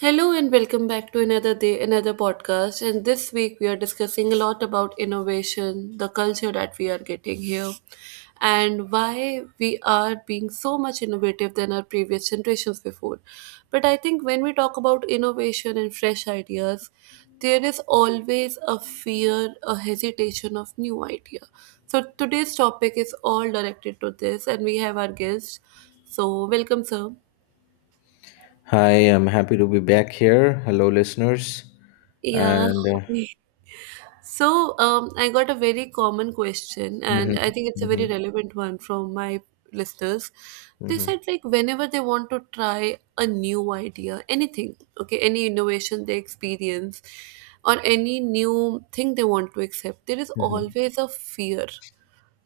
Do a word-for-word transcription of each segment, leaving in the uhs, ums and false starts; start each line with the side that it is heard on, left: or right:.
right: Hello and welcome back to another day, another podcast. And this week we are discussing a lot about innovation, the culture that we are getting here, and why we are being so much innovative than our previous generations before. But I think when we talk about innovation and fresh ideas, there is always a fear, a hesitation of new idea. So today's topic is all directed to this, and we have our guest. So welcome, sir.
left: Hi, I'm happy to be back here. Hello, listeners.
right: Yeah.
left: And uh,
right: So, um, I got a very common question,
left: mhm,
right: and I think it's a very
left: mhm,
right: relevant one from my listeners. They
left: mhm,
right: said, like, whenever they want to try a new idea, anything, okay, any innovation they experience, or any new thing they want to accept, there is
left: mhm.
right: always a fear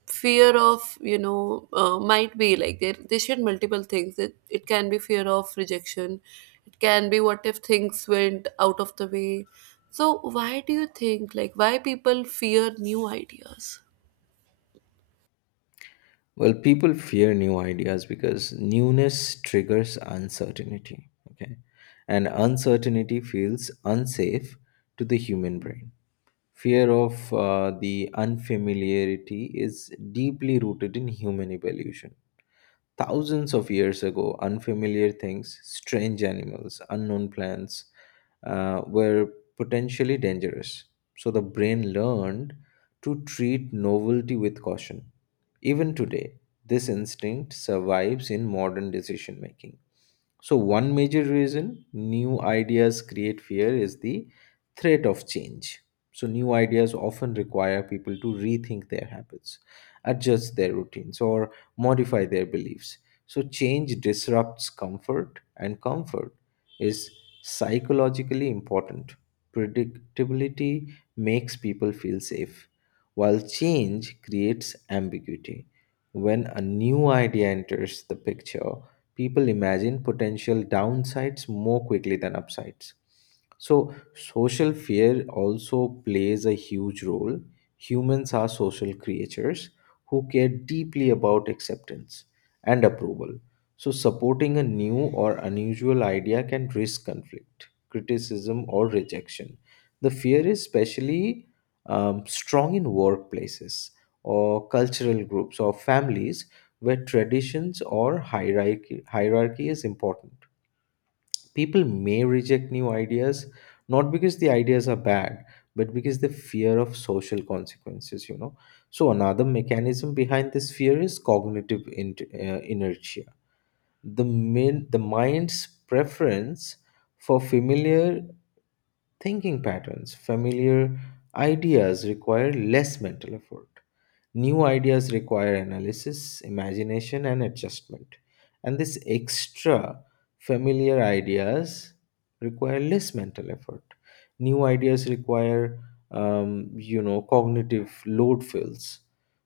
right: fear of you know uh, might be like they they shared multiple things. It, it can be fear of rejection. It can be, what if things went out of the way? So why do you think, like, why people fear new ideas?
left: well, people fear new ideas because newness triggers uncertainty. Okay. And uncertainty feels unsafe to the human brain. Fear of uh, the unfamiliarity is deeply rooted in human evolution. Thousands of years ago, unfamiliar things, strange animals, unknown plants uh, were potentially dangerous. So the brain learned to treat novelty with caution. Even today, this instinct survives in modern decision making. So, one major reason new ideas create fear is the threat of change. So, new ideas often require people to rethink their habits, adjust their routines, or modify their beliefs. So, change disrupts comfort, and comfort is psychologically important. Predictability makes people feel safe, while change creates ambiguity. When a new idea enters the picture, people imagine potential downsides more quickly than upsides. So, social fear also plays a huge role. Humans are social creatures who care deeply about acceptance and approval. So, supporting a new or unusual idea can risk conflict, criticism, or rejection. The fear is especially um, strong in workplaces or cultural groups or families where traditions or hierarchy, hierarchy is important. People may reject new ideas not because the ideas are bad, but because the fear of social consequences, you know. So, another mechanism behind this fear is cognitive in, uh, inertia. The, min, the mind's preference for familiar thinking patterns, familiar ideas require less mental effort. New ideas require analysis, imagination, and adjustment. And these extra familiar ideas require less mental effort. New ideas require, um, you know, cognitive load fills.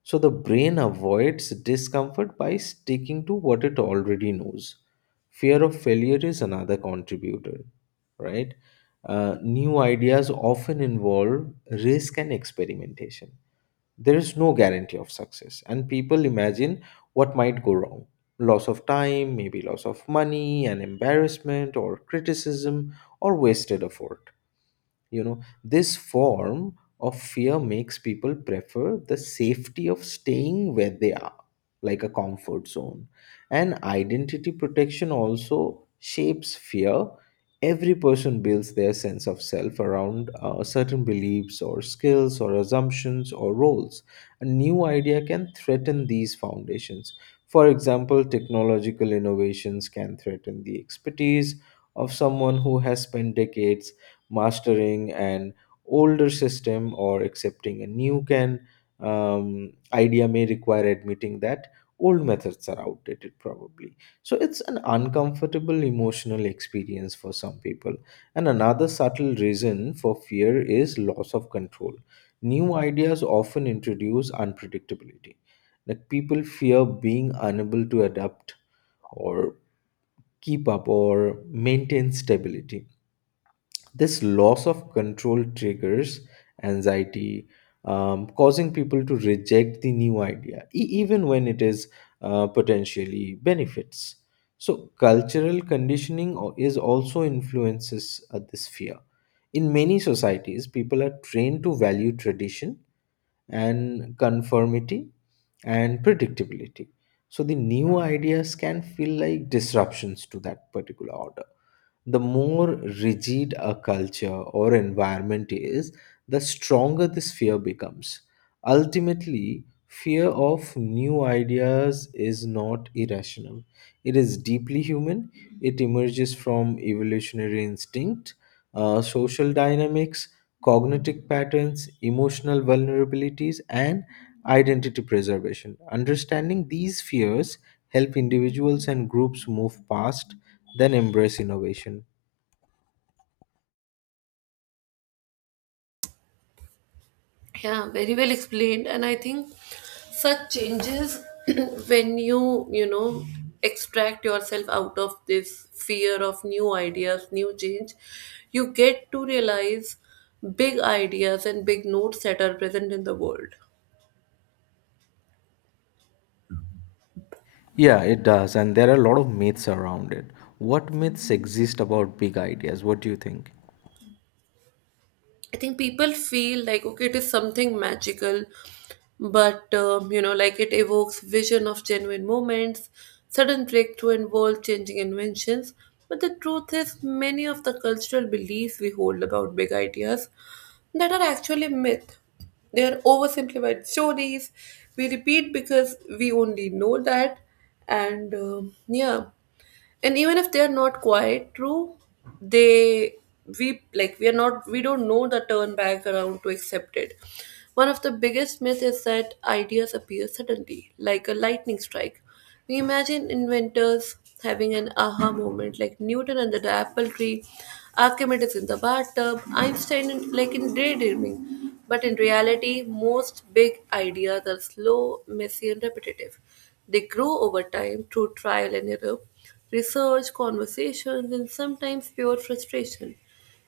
left: So the brain avoids discomfort by sticking to what it already knows. Fear of failure is another contributor, right? Uh, new ideas often involve risk and experimentation. There is no guarantee of success, and people imagine what might go wrong, loss of time, maybe loss of money, an embarrassment, or criticism, or wasted effort you know This form of fear makes people prefer the safety of staying where they are, like a comfort zone. And identity protection also shapes fear. Every person builds their sense of self around uh, certain beliefs or skills or assumptions or roles. A new idea can threaten these foundations. For example, technological innovations can threaten the expertise of someone who has spent decades mastering an older system. Or accepting a new can um, idea may require admitting that old methods are outdated probably. So it's an uncomfortable emotional experience for some people. And another subtle reason for fear is loss of control. New ideas often introduce unpredictability. Like, people fear being unable to adapt, or keep up, or maintain stability. This loss of control triggers anxiety, um, causing people to reject the new idea, e- even when it is uh, potentially benefits. So, cultural conditioning o- is also influences uh, this fear. In many societies, people are trained to value tradition and conformity and predictability. So the new ideas can feel like disruptions to that particular order. The more rigid a culture or environment is, the stronger this fear becomes. Ultimately, fear of new ideas is not irrational. It is deeply human. It emerges from evolutionary instinct, uh, social dynamics, cognitive patterns, emotional vulnerabilities, and identity preservation. Understanding these fears help individuals and groups move past, then embrace innovation.
right: Yeah, very well explained. And I think such changes, when you, you know, extract yourself out of this fear of new ideas, new change, you get to realize big ideas and big notes that are present in the world.
left: Yeah, it does, and there are a lot of myths around it. What myths exist about big ideas? What do you think?
right: I think people feel like, okay, it is something magical, but um, you know, like, it evokes vision of genuine moments, sudden breakthrough, and world-changing inventions. But the truth is, many of the cultural beliefs we hold about big ideas that are actually myth. They are oversimplified stories we repeat because we only know that, and um yeah. And even if they are not quite true, they, we like we are not we don't know the turn back around to accept it. One of the biggest myths is that ideas appear suddenly like a lightning strike. We imagine inventors having an aha moment, like Newton under the apple tree, Archimedes in the bathtub, Einstein in, like in daydreaming. But in reality, most big ideas are slow, messy, and repetitive. They grow over time through trial and error, research, conversations, and sometimes pure frustration.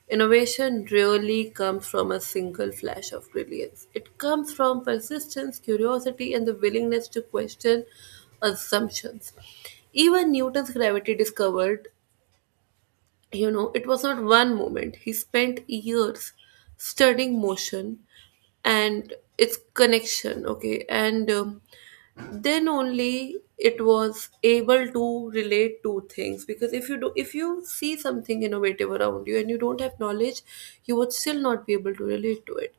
right: Innovation really comes from a single flash of brilliance. It comes from persistence, curiosity, and the willingness to question assumptions. Even Newton's gravity discovered, you know, it was not one moment. He spent years studying motion and its connection, okay? And um, then only it was able to relate two things, because if you do if you see something innovative around you and you don't have knowledge, you would still not be able to relate to it.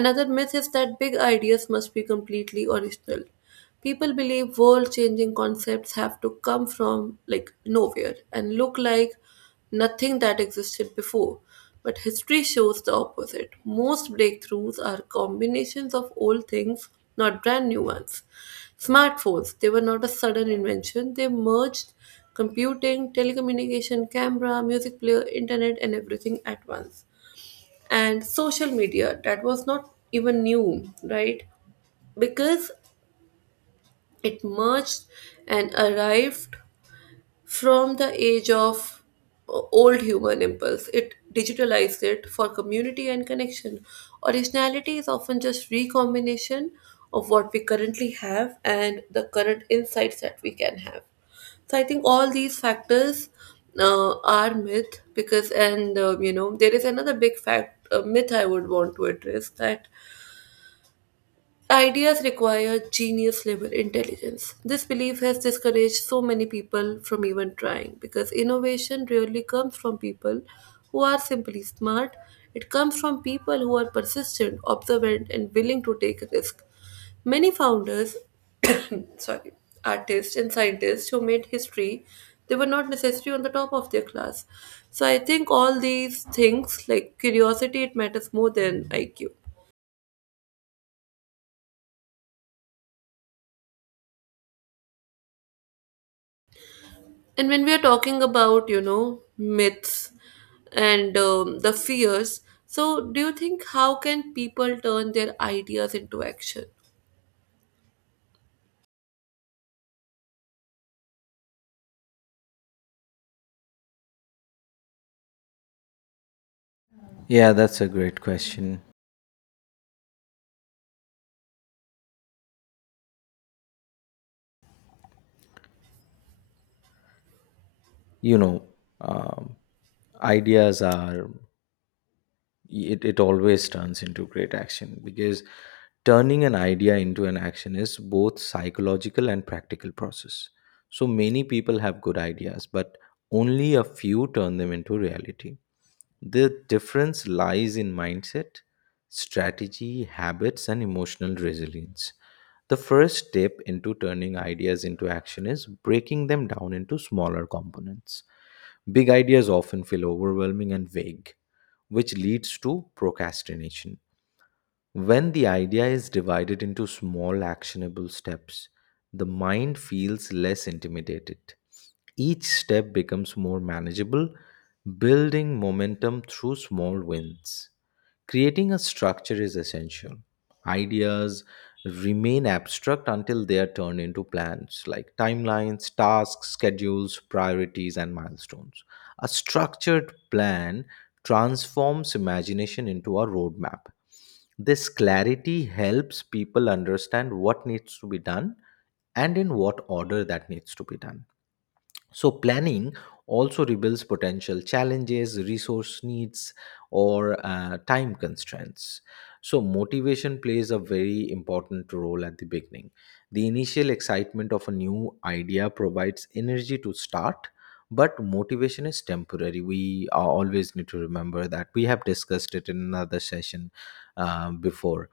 right: Another myth is that big ideas must be completely original. People believe world changing concepts have to come from, like, nowhere and look like nothing that existed before. But history shows the opposite. Most breakthroughs are combinations of old things, not brand new ones. Smartphones, they were not a sudden invention, they merged computing, telecommunication, camera, music player, internet, and everything at once. And social media, that was not even new, right? Because it merged and arrived from the age of o- old human impulse. It digitalized it for community and connection. Originality is often just recombination of what we currently have and the current insights that we can have. So I think all these factors uh, are myth because, and uh, you know, there is another big fact, uh, myth I would want to address, that ideas require genius level intelligence. This belief has discouraged so many people from even trying, because innovation rarely comes from people who are simply smart. It comes from people who are persistent, observant, and willing to take a risk. Many founders, sorry, artists and scientists who made history, they were not necessarily on the top of their class. So I think all these things, like curiosity, it matters more than I Q. And when we are talking about, you know, myths and um, the fears, so do you think, how can people turn their ideas into action?
left: Yeah, that's a great question. You know, um, ideas are, it, it always turns into great action because turning an idea into an action is both psychological and practical process. So many people have good ideas, but only a few turn them into reality. The difference lies in mindset, strategy, habits, and emotional resilience. The first step into turning ideas into action is breaking them down into smaller components. Big ideas often feel overwhelming and vague, which leads to procrastination. When the idea is divided into small actionable steps, the mind feels less intimidated. Each step becomes more manageable, building momentum through small wins. Creating a structure is essential. Ideas remain abstract until they are turned into plans like timelines, tasks, schedules, priorities, and milestones. A structured plan transforms imagination into a roadmap. This clarity helps people understand what needs to be done and in what order that needs to be done. So, planning also reveals potential challenges, resource needs, or uh, time constraints. So, motivation plays a very important role at the beginning. The initial excitement of a new idea provides energy to start, but motivation is temporary. We uh, always need to remember that. We have discussed it in another session uh, before.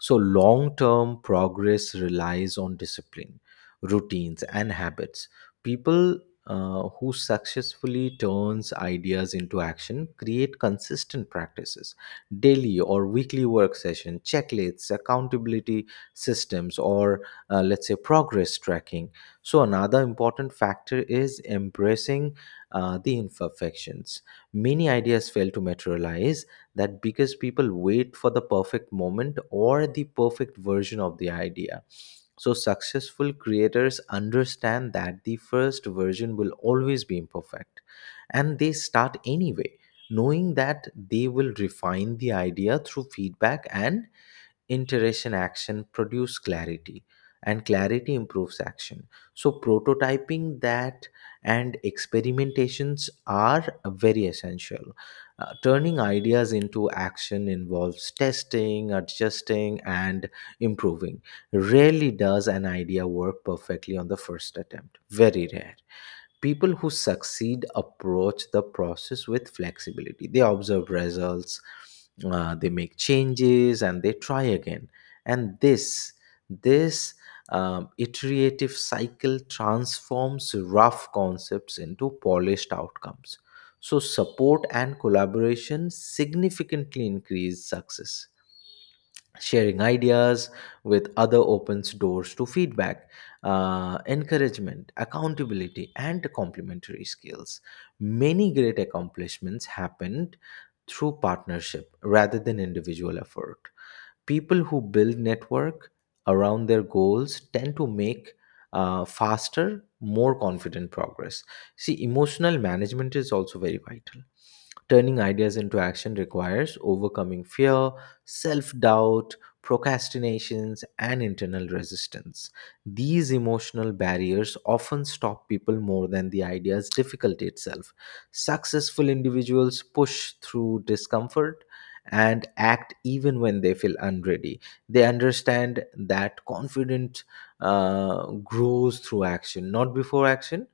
left: So, long term progress relies on discipline, routines, and habits. People uh, who successfully turns ideas into action create consistent practices, daily or weekly work session checklists, accountability systems, or uh, let's say progress tracking. So another important factor is embracing uh, the imperfections. Many ideas fail to materialize, that because people wait for the perfect moment or the perfect version of the idea. So, successful creators understand that the first version will always be imperfect, and they start anyway, knowing that they will refine the idea through feedback and interaction. Action produce clarity, and clarity improves action. So prototyping that and experimentations are very essential. Uh, turning ideas into action involves testing, adjusting, and improving. Rarely does an idea work perfectly on the first attempt. Very rare. People who succeed approach the process with flexibility. They observe results, uh, they make changes, and they try again. And this this um, iterative cycle transforms rough concepts into polished outcomes. So support and collaboration significantly increase success. Sharing ideas with other opens doors to feedback, uh, encouragement, accountability, and complementary skills. Many great accomplishments happened through partnership rather than individual effort. People who build network around their goals tend to make uh, faster, more confident progress. See, emotional management is also very vital. Turning ideas into action requires overcoming fear, self doubt, procrastinations, and internal resistance. These emotional barriers often stop people more than the idea's difficulty itself. Successful individuals push through discomfort and act even when they feel unready. They understand that confidence uh, grows through action, not before action.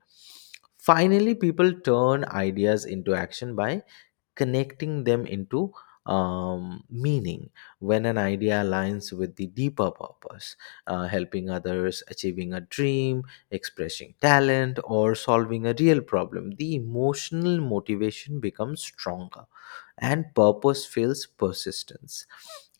left: Finally, people turn ideas into action by connecting them into um, meaning. When an idea aligns with the deeper purpose, uh, helping others, achieving a dream, expressing talent, or solving a real problem, the emotional motivation becomes stronger and purpose feels persistence.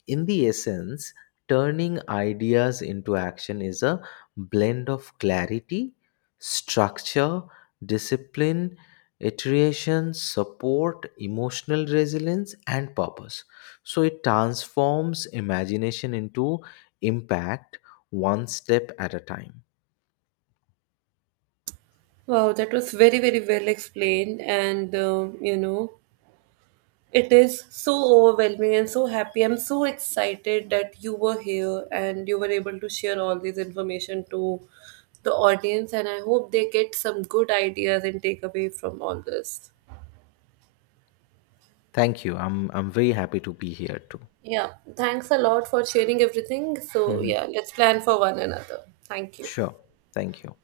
left: In the essence, turning ideas into action is a blend of clarity, structure, discipline, iteration, support, emotional resilience, and purpose. So it transforms imagination into impact one step at a time.
right: Wow, that was very, very well explained. And, um, you know, it is so overwhelming and so happy. I'm so excited that you were here and you were able to share all this information to the audience. And I hope they get some good ideas and take away from all this.
left: Thank you. I'm I'm very happy to be here too.
right: Yeah, thanks a lot for sharing everything. So,
left: Mhm.
right: yeah, let's plan for one another. Thank you.
left: Sure. Thank you.